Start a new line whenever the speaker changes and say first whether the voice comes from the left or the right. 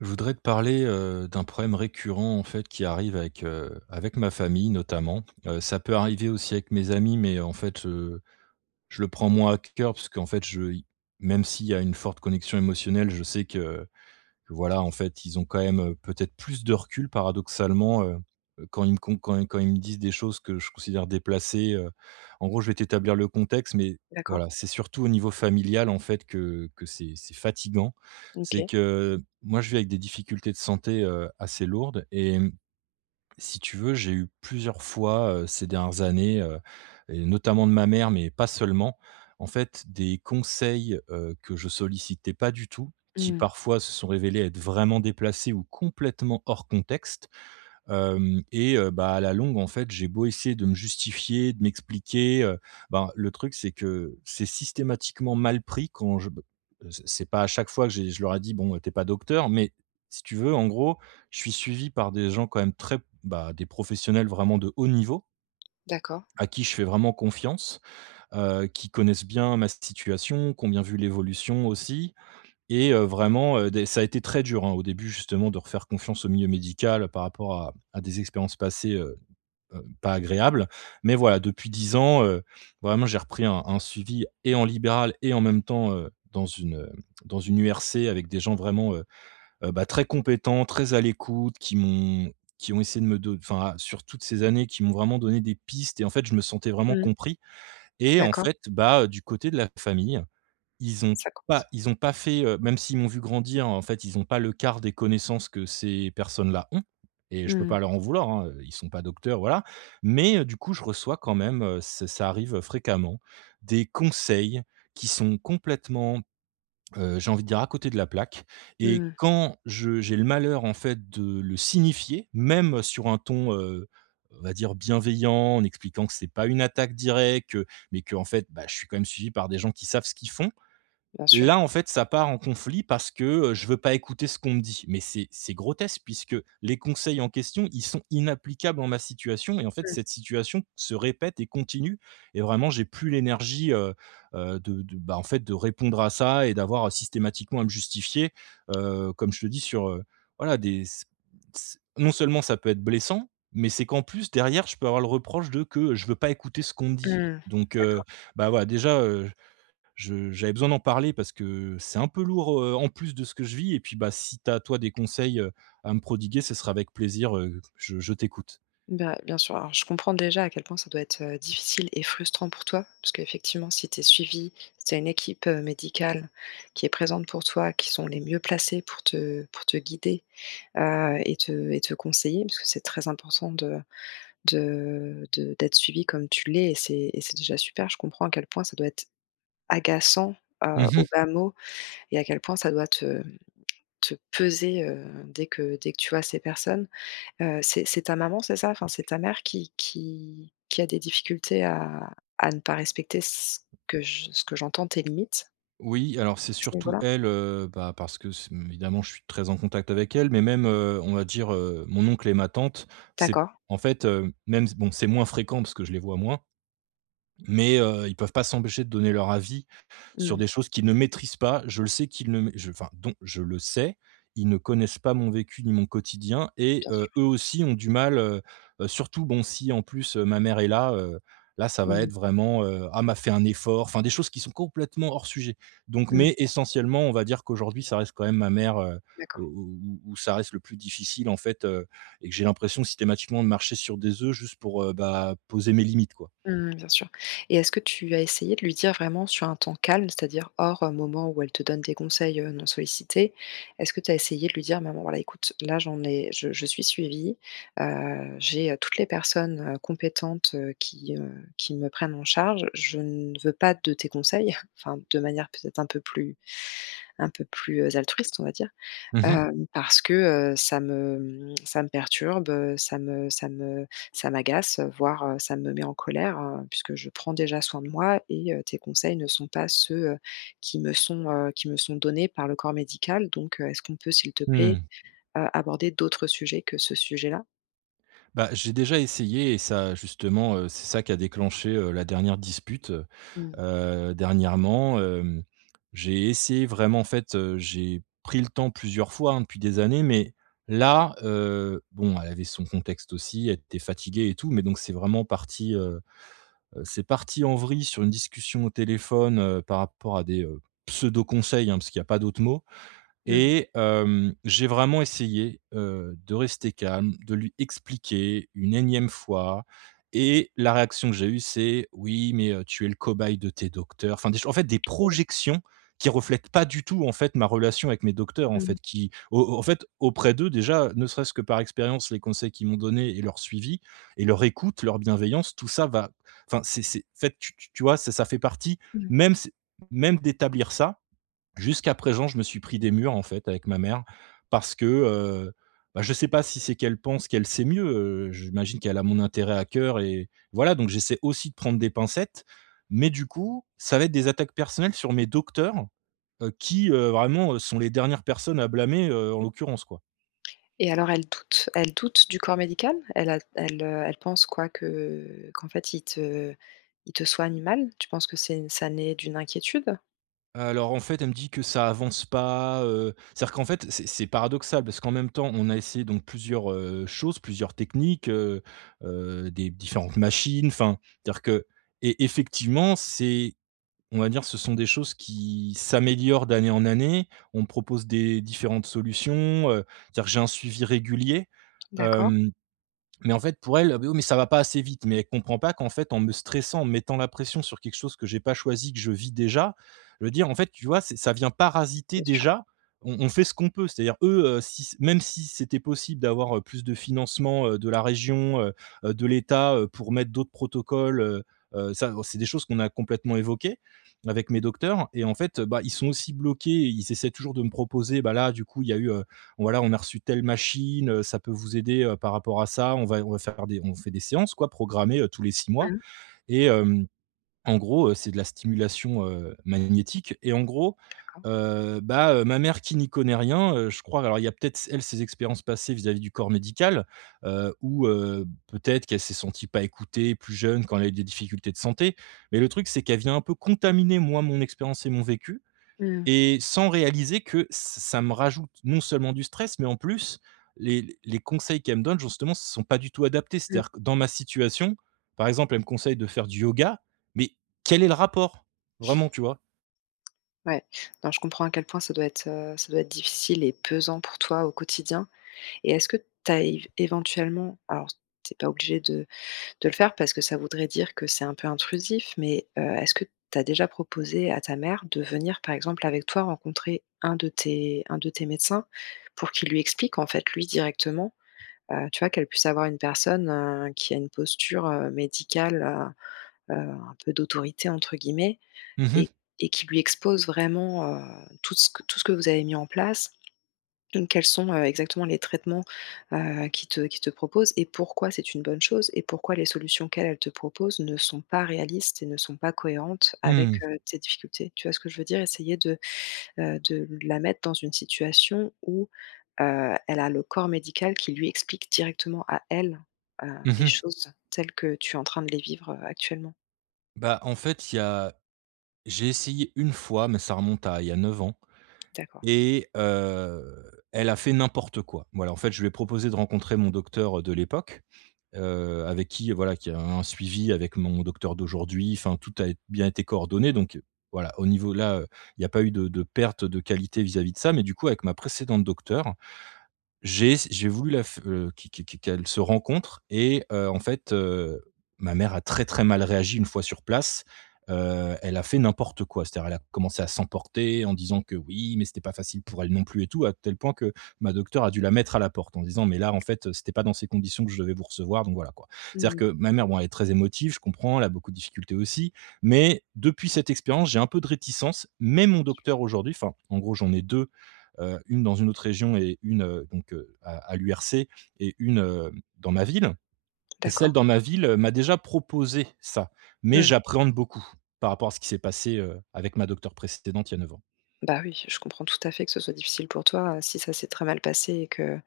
right: Je voudrais te parler, heu, d'un problème récurrent, en fait, qui arrive avec, heu, avec ma famille notamment. Heu, ça peut arriver aussi avec mes amis mais, en fait, heu, je le prends moins à c cœur, parce qu'en fait je i même s'il y a une forte connexion émotionnelle, je sais que que voilà, en fait, ils ont quand même, heu, peut-être plus de recul paradoxalement, heu, quand ils me com quand quand ils me disent des choses que je considère déplacées, heu. En gros je vais t'établir le contexte mais,
left: D'accord.
right: voilà, c'est surtout au niveau familial, en fait, que que c'est c'est fatigant. C'est
left: OK.
right: que, moi, je vis avec des difficultés de santé, heu, assez lourdes et mmh, si tu veux, j'ai eu plusieurs fois, heu, ces dernières années, heu, et notamment de ma mère mais pas seulement, en fait, des conseils, heu, que je sollicitais pas du tout, qui
left: Mmh.
right: parfois se sont révélés être vraiment déplacés ou complètement hors contexte. Hem, et heu, ben, à la longue, en fait, j'ai beau essayer de me justifier, de m'expliquer, heu, ben, le truc, c'est que c'est systématiquement mal pris quand je b c c'est pas à chaque fois que j'ai je leur ai dit: «Bon, heu, tu es pas docteur», mais, si tu veux, en gros, je suis suivi par des gens quand même très, bah, des professionnels vraiment de haut niveau
left: D'accord.
right: à qui je fais vraiment confiance, heu, qui connaissent bien ma situation, qui ont bien vu l'évolution aussi. Et heu, vraiment, heu, des ça a été très dur, hein, au début, justement, de refaire confiance au milieu médical par rapport à à des expériences passées, heu, heu, pas agréables. Mais voilà, depuis 10 ans, heu, vraiment j'ai repris un un suivi, et en libéral, et en même temps, heu, dans une, heu, dans une URC, avec des gens vraiment, heu heu, bah, très compétents, très à l'écoute, qui m'ont qui ont essayé de me do enfin, sur toutes ces années, qui m'ont vraiment donné des pistes et, en fait, je me sentais vraiment
left: Mmh.
right: compris. Et en
left: D'accord.
right: fait, bah, du côté de la famille, ils ont
left: Ça coince.
right: pas ils ont pas fait, heu même s'ils m'ont vu grandir, en fait, ils ont pas le quart des connaissances que ces personnes-là ont. Et je peux pas
left: Mmh.
right: leur en vouloir, hein, heu, ils sont pas docteurs, voilà. Mais, heu, du coup, je reçois quand même, heu c'est ça arrive fréquemment, des conseils qui sont complètement, heu, j'ai envie de dire, à côté de la plaque. Et
left: Mmh.
right: quand je j'ai le malheur, en fait, de le signifier, même sur un ton, heu, on va dire bienveillant, en expliquant que c'est pas une attaque directe, mais qu'en fait, bah je suis quand même suivi par des gens qui savent ce qu'ils font,
left: Bien sûr.
right: là, en fait, ça part en conflit parce que, heu, je veux pas écouter ce qu'on me dit! Mais c'est c'est grotesque puisque les conseils en question, ils sont inapplicables en ma situation et, en fait,
left: Mmh.
right: cette situation se répète et continue et vraiment, j'ai plus l'énergie, heu, heu, de de, ben, en fait, de répondre à ça et d'avoir systématiquement à me justifier, heu, comme je te dis, sur heu, voilà, des c c non seulement ça peut être blessant, mais c'est qu'en plus derrière je peux avoir le reproche de que je veux pas écouter ce qu'on me dit.
left: Mmh.
right: Donc, heu,
left: D'accord.
right: bah, voilà, déjà, heu, je j'avais besoin d'en parler parce que c'est un peu lourd, heu, en plus de ce que je vis. Et puis, bah, si tu as toi, des conseils, heu, à me prodiguer, ce sera avec plaisir, heu, je je t'écoute.
left: Bah, bien sûr, alors je comprends déjà à quel point ça doit être, heu, difficile et frustrant pour toi, parce qu'effectivement si tu es suivi, si tu as une équipe, heu, médicale qui est présente pour toi, qui sont les mieux placées pour te pour te guider, heu, et te et te conseiller, parce que c'est très important de de de d'être suivi comme tu l'es. Et c'est et c'est déjà super, je comprends à quel point ça doit être agaçant,
right: Mmh
left: heu, au
right: mh.
left: bas mot et à quel point ça doit te te peser, heu, dès que dès que tu vois ces personnes. Heu, c'est c'est ta maman, c'est ça? Enfin, c'est ta mère qui qui qui a des difficultés à à ne pas respecter c ce que j ce que j'entends, tes limites
right: Oui, alors c'est
left: à ce niveau
right: surtout
left: là?
right: elle, heu, bah, parce que ç hem, évidemment, je suis très en contact avec elle mais même, heu, on va dire, heu, mon oncle et ma tante. C'est
left: D'accord.
right: en fait, heu, même s bon, c'est moins fréquent parce que je les vois moins. Mais, heu, ils peuvent pas s'empêcher de donner leur avis sur
left: Mmh.
right: des choses qu'ils ne maîtrisent pas. Je le sais qu'ils ne mai je enfin dont, je le sais, ils ne connaissent pas mon vécu ni mon quotidien et
left: Bien
right: heu,
left: sûr.
right: eux aussi, ont du mal, heu heu surtout bon, si en plus, heu, ma mère est là, heu, là ça va
left: Mmh
right: être
left: mh.
right: vraiment, heu: «Ah mais fait un effort», enfin des choses qui sont complètement hors sujet. Donc
left: Mmh.
right: mais essentiellement, on va dire, qu'aujourd'hui ça reste quand même ma mère, heu, où
left: D'accord.
right: où où ça reste le plus difficile en fait, heu, et que j'ai l'impression systématiquement de marcher sur des œufs juste pour, heu, bah, poser mes limites quoi.
left: Mmh mh. Bien sûr. Et est-ce que tu as essayé de lui dire vraiment sur un temps calme, c'est-à-dire hors, heu, moment où elle te donne des conseils, heu, non sollicités? Est-ce que tu as essayé de lui dire: «Maman, voilà, écoute là j'en ai je je suis suivi, heu, j'ai, heu, toutes les personnes, heu, compétentes, heu, qui, heu, qui me prennent en charge, je ne veux pas de tes conseils» enfin de manière peut-être un peu plus un peu plus, heu, altruiste, on va dire.
right: Mmh mh.
left: «Hem, parce que, heu, ça me, hem, ça me perturbe, heu, ça me ça me ça m'agace, voire, heu, ça me met en colère, heu, puisque je prends déjà soin de moi et heu, tes conseils ne sont pas ceux, heu, qui me sont, heu, qui me sont donnés par le corps médical. Donc heu, est-ce qu'on peut, s'il te plaît,
right: Mmh.
left: heu, aborder d'autres sujets que ce sujet là?»
right: Bah, j'ai déjà essayé et ça, justement, heu, c'est ça qui a déclenché, heu, la dernière dispute.
left: Mmh.
right: Heu, dernièrement, hem, j'ai essayé vraiment, en fait, heu, j'ai pris le temps plusieurs fois, hein, depuis des années mais là, heu bon elle avait son contexte aussi, elle était fatiguée et tout. Mais donc c'est vraiment parti, heu heu, c'est parti en vrille sur une discussion au téléphone, heu, par rapport à des, heu, pseudos conseils, hein, parce qu'il y a pas d'autre mot.
left: Mmh.
right: Et hem, j'ai vraiment essayé, heu, de rester calme, de lui expliquer une énième fois. Et la réaction que j'ai eue c'est: «Oui, mais, heu, tu es le cobaye de tes docteurs», enfin des cho en fait, des
left: OK.
right: projections qui reflètent pas du tout, en fait, ma relation avec mes docteurs, en
left: Mmh mh.
right: fait. Qui au au en fait, auprès d'eux, déjà, ne serait-ce que par expérience, les conseils qu'ils m'ont donné et leur suivi et leur écoute, leur bienveillance tout ça, va enfin, c'est c'est en fait, tu tu tu vois? C'est ça fait partie
left: Mmh.
right: même, ç même d'établir ça, jusqu'à présent, je me suis pris des murs, en fait, avec ma mère parce que, heu, bah, je sais pas si c'est qu'elle pense qu'elle sait mieux, heu, j'imagine qu'elle a mon intérêt à coeur et voilà, donc j'essaie aussi de prendre des pincettes mais, du coup, ça va être des attaques personnelles sur mes docteurs, heu, qui, heu, vraiment, heu, sont les dernières personnes à blâmer, heu, en l'occurrence quoi.
left: Et alors elle doute elle doute du corps médical? Elle a l elle, heu, elle pense quoi? Que qu'en fait ils te ils te soignent mal? Tu penses que c'est une ça naît d'une inquiétude?
right: Alors en fait, elle me dit que: «ça avance pas, heu,» c'est-à-dire qu'en fait c'est c'est paradoxal. Parce qu'en même temps, on a essayé donc plusieurs, heu, choses, plusieurs techniques, heu, heu, des b différentes machines, enfin dire que et effectivement c'est on va dire ce sont des choses qui s'améliorent d'année en année, on me propose des différentes solutions, heu, dire, j'ai un suivi régulier.
left: D'accord.
right: Hem, mais en fait pour elle «Oh, beh, oui, mais ça va pas assez vite». Mais elle comprend pas qu'en fait en me stressant, en me mettant la pression sur quelque chose que j'ai pas choisi, que je vis déjà, le dire en fait, tu vois c'est ça vient parasiter
left: Bien sûr.
right: déjà, on on fait ce qu'on peut. C'est-à-dire eux, heu, si s même si c'était possible d'avoir, heu, plus de financement, heu, de la région, heu, heu, de l'état, heu, pour mettre d'autres protocoles, heu, heu, ça bon c'est des choses qu'on a complètement évoquées avec mes docteurs. Et en fait, heu, bah, ils sont aussi bloqués et ils essaient toujours de me proposer, bah, là du coup il y a eu, heu, voilà, on a reçu telle machine, heu, ça peut vous aider, heu, par rapport à ça, on va on va faire des on vous fait des séances quoi programmées, heu, tous les 6 mois.
left: Mmh.
right: Et hem, en gros, heu, c'est de la stimulation, heu, magnétique et en gros,
left: D'accord.
right: heu, bah, heu, ma mère qui n'y connaît rien, heu, je crois alors il y a peut-être s elle ses expériences passées vis-à-vis du corps médical, heu, ou heu, peut-être qu'elle s'est sentie pas écoutée, plus jeune quand elle a eu des difficultés de santé. Mais le truc, c'est qu'elle vient un peu contaminer moi mon expérience et mon vécu
left: Mmh.
right: et sans réaliser que ç ça me rajoute non seulement du stress, mais en plus les les conseils qu'elle me donne justement sont pas du tout adaptés.
left: Mmh.
right: C'est-à-dire que dans ma situation, par exemple elle me conseille de faire du yoga, mais quel est le rapport? Vraiment, tu vois?
left: Ouais. Non, je comprends à quel point ça doit être, heu, ça doit être difficile et pesant pour toi au quotidien. Et est-ce que tu as év éventuellement, alors tu es pas obligé de de le faire parce que ça voudrait dire que c'est un peu intrusif, mais heu, est-ce que tu as déjà proposé à ta mère de venir par exemple avec toi rencontrer un de tes un de tes médecins, pour qu'il lui explique en fait lui directement, heu, tu vois? Qu'elle puisse avoir une personne, heu, qui a une posture, heu, médicale, heu, heu, un peu d'autorité entre guillemets
right: Mmh mh.
left: et et qui lui expose vraiment, heu, tout que ce tout ce que vous avez mis en place. Donc, quels sont, heu, exactement les traitements, heu, qu'ils te qu'ils te proposent et pourquoi, c'est une bonne chose et pourquoi les solutions qu'elle elle te propose ne sont pas réalistes et ne sont pas cohérentes avec,
right: Mmh.
left: heu, tes difficultés? Tu vois ce que je veux dire? Essayer de, heu, de la mettre dans une situation où, heu, elle a le corps médical qui lui explique directement à elle, heu,
right: Mmh
left: les
right: mh.
left: choses telles que tu es en train de les vivre, heu, actuellement.
right: Bah, en fait, il y a j'ai essayé une fois, mais ça remonte à il y a 9 ans
left: D'accord.
right: et, heu, elle a fait n'importe quoi. Voilà, en fait, je lui ai proposé de rencontrer mon docteur, heu, de l'époque, heu, avec qui voilà qui a un suivi avec mon docteur d'aujourd'hui, enfin tout a ét bien été coordonné, donc, heu, voilà, au niveau là, heu, il y a pas eu de de perte de qualité vis-à-vis de ça. Mais du coup avec ma précédente docteure, j'ai ess j'ai voulu la f heu, qu qu qu qu'elles se rencontrent et, heu, en fait, heu, ma mère a très très mal réagi une fois sur place, heu, elle a fait n'importe quoi. C'est-à-dire, elle a commencé à s'emporter, en disant que: «Oui, mais c'était pas facile pour elle non plus et tout,» à tel point que ma docteure a dû la mettre à la porte. En disant: «Mais là en fait, heu, c'était pas dans ces conditions que je devais vous recevoir, donc voilà quoi».
left: Mmh
right: C'est-à-dire
left: mh.
right: que ma mère, bon, elle est très émotive, je comprends, elle a beaucoup de difficultés aussi, mais depuis cette expérience, j'ai un peu de réticence. Mais mon
left: Bien sûr.
right: docteur aujourd'hui, enfin en gros, j'en ai 2, heu, une dans une autre région et une, heu, donc, heu, à à l'URC et une, heu, dans ma ville et
left: D'accord.
right: celle dans ma ville, heu, m'a déjà proposé ça. Mais
left: Mmh.
right: j'appréhende beaucoup, par rapport à ce qui s'est passé, heu, avec ma docteure précédente il y a 9 ans.
left: Bah, oui, je comprends tout à fait que ce soit difficile pour toi, heu, si ça s'est très mal passé et que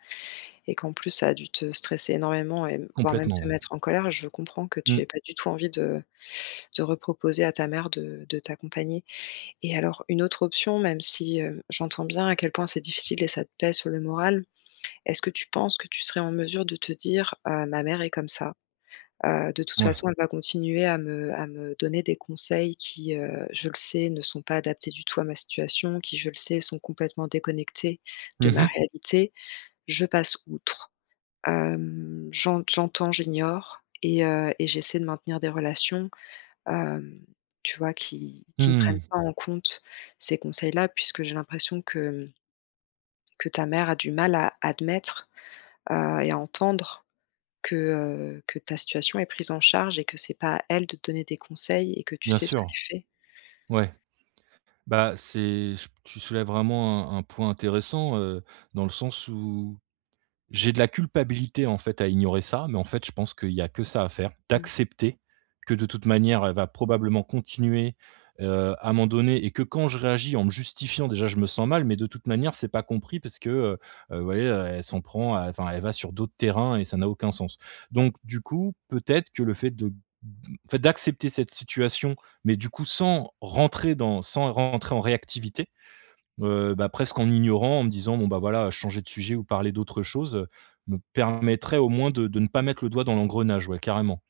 left: et qu'en plus ça a dû te stresser énormément et m voire même
right: Complètement
left: te
right: ouais.
left: mettre en colère. Je comprends que tu
right: Mmh.
left: aies pas du tout envie de de reproposer à ta mère de de t'accompagner. Et alors une autre option même si, hem, j'entends bien à quel point c'est difficile et ça te pèse sur le moral, est-ce que tu penses que tu serais en mesure de te dire, heu, ma mère est comme ça. Heu, de toute
right: Ouais.
left: façon, elle va continuer à me à me donner des conseils qui, heu, je le sais ne sont pas adaptés du tout à ma situation, qui je le sais sont complètement déconnectés de
right: Mmh
left: ma
right: mh.
left: réalité, je passe outre, hem, j'ent j'entends, j'ignore et heu, et j'essaie de maintenir des relations, hem, tu vois? Qui qui ne prennent
right: Mmh.
left: pas en compte ces conseils-là, puisque j'ai l'impression que mmh que ta mère a du mal à admettre, heu, et à entendre que, heu, que ta situation est prise en charge et que c'est pas à elle de te donner des conseils et que tu
right: Bien
left: sais ce que
right: sûr.
left: tu fais.
right: Ouais. Bah, c'est ch tu soulèves vraiment un un point intéressant, heu, dans le sens où j'ai de la culpabilité en fait à ignorer ça, mais en fait, je pense qu'il y a que ça à faire.
left: Mmh.
right: D'accepter, que de toute manière, elle va probablement continuer, heu, à m'en donner et que quand je réagis en me justifiant déjà, je me sens mal, mais de toute manière c'est pas compris parce que, heu, heu, vous voyez, heu, elle s'en prend à enfin elle va sur d'autres terrains et ça n'a aucun sens. Donc du coup peut-être que le fait de b le fait d'accepter cette situation, mais du coup sans rentrer dans sans rentrer en réactivité, heu, bah, presque en ignorant, en me disant bon, bah, voilà changer de sujet ou parler d'autre chose, heu, me permettrait au moins de de ne pas mettre le doigt dans l'engrenage, ouais carrément.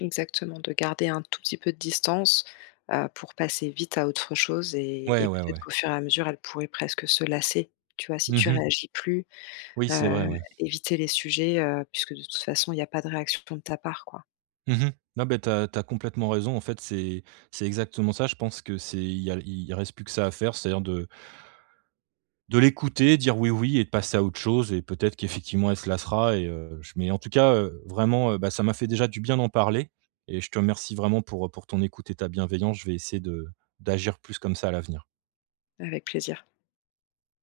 left: Exactement, de garder un tout petit peu de distance, heu, pour passer vite à autre chose et
right: Ouais,
left: et
right: ouais,
left: peut-être
right: ouais.
left: qu'au fur et à mesure elle pourrait presque se lasser, tu vois? Si
right: Mmh
left: tu
right: mh.
left: réagis plus,
right: Oui c'est vrai
left: heu,
right: ouais.
left: éviter les sujets, heu, puisque de toute façon, il y a pas de réaction de ton de ta part quoi.
right: Mmh mh. Non, beh, tu as tu as complètement raison en fait, c'est c'est exactement ça. Je pense que c'est il y a il reste plus que ça à faire, c'est-à-dire de de l'écouter, dire oui, oui et de passer à autre chose et peut-être qu'effectivement elle se lassera et, heu, je mais en tout cas, heu, vraiment, heu, bah, ça m'a fait déjà du bien d'en parler et je te remercie vraiment pour, heu, pour ton écoute et ta bienveillance, je vais essayer de d'agir plus comme ça à l'avenir.
left: Avec plaisir.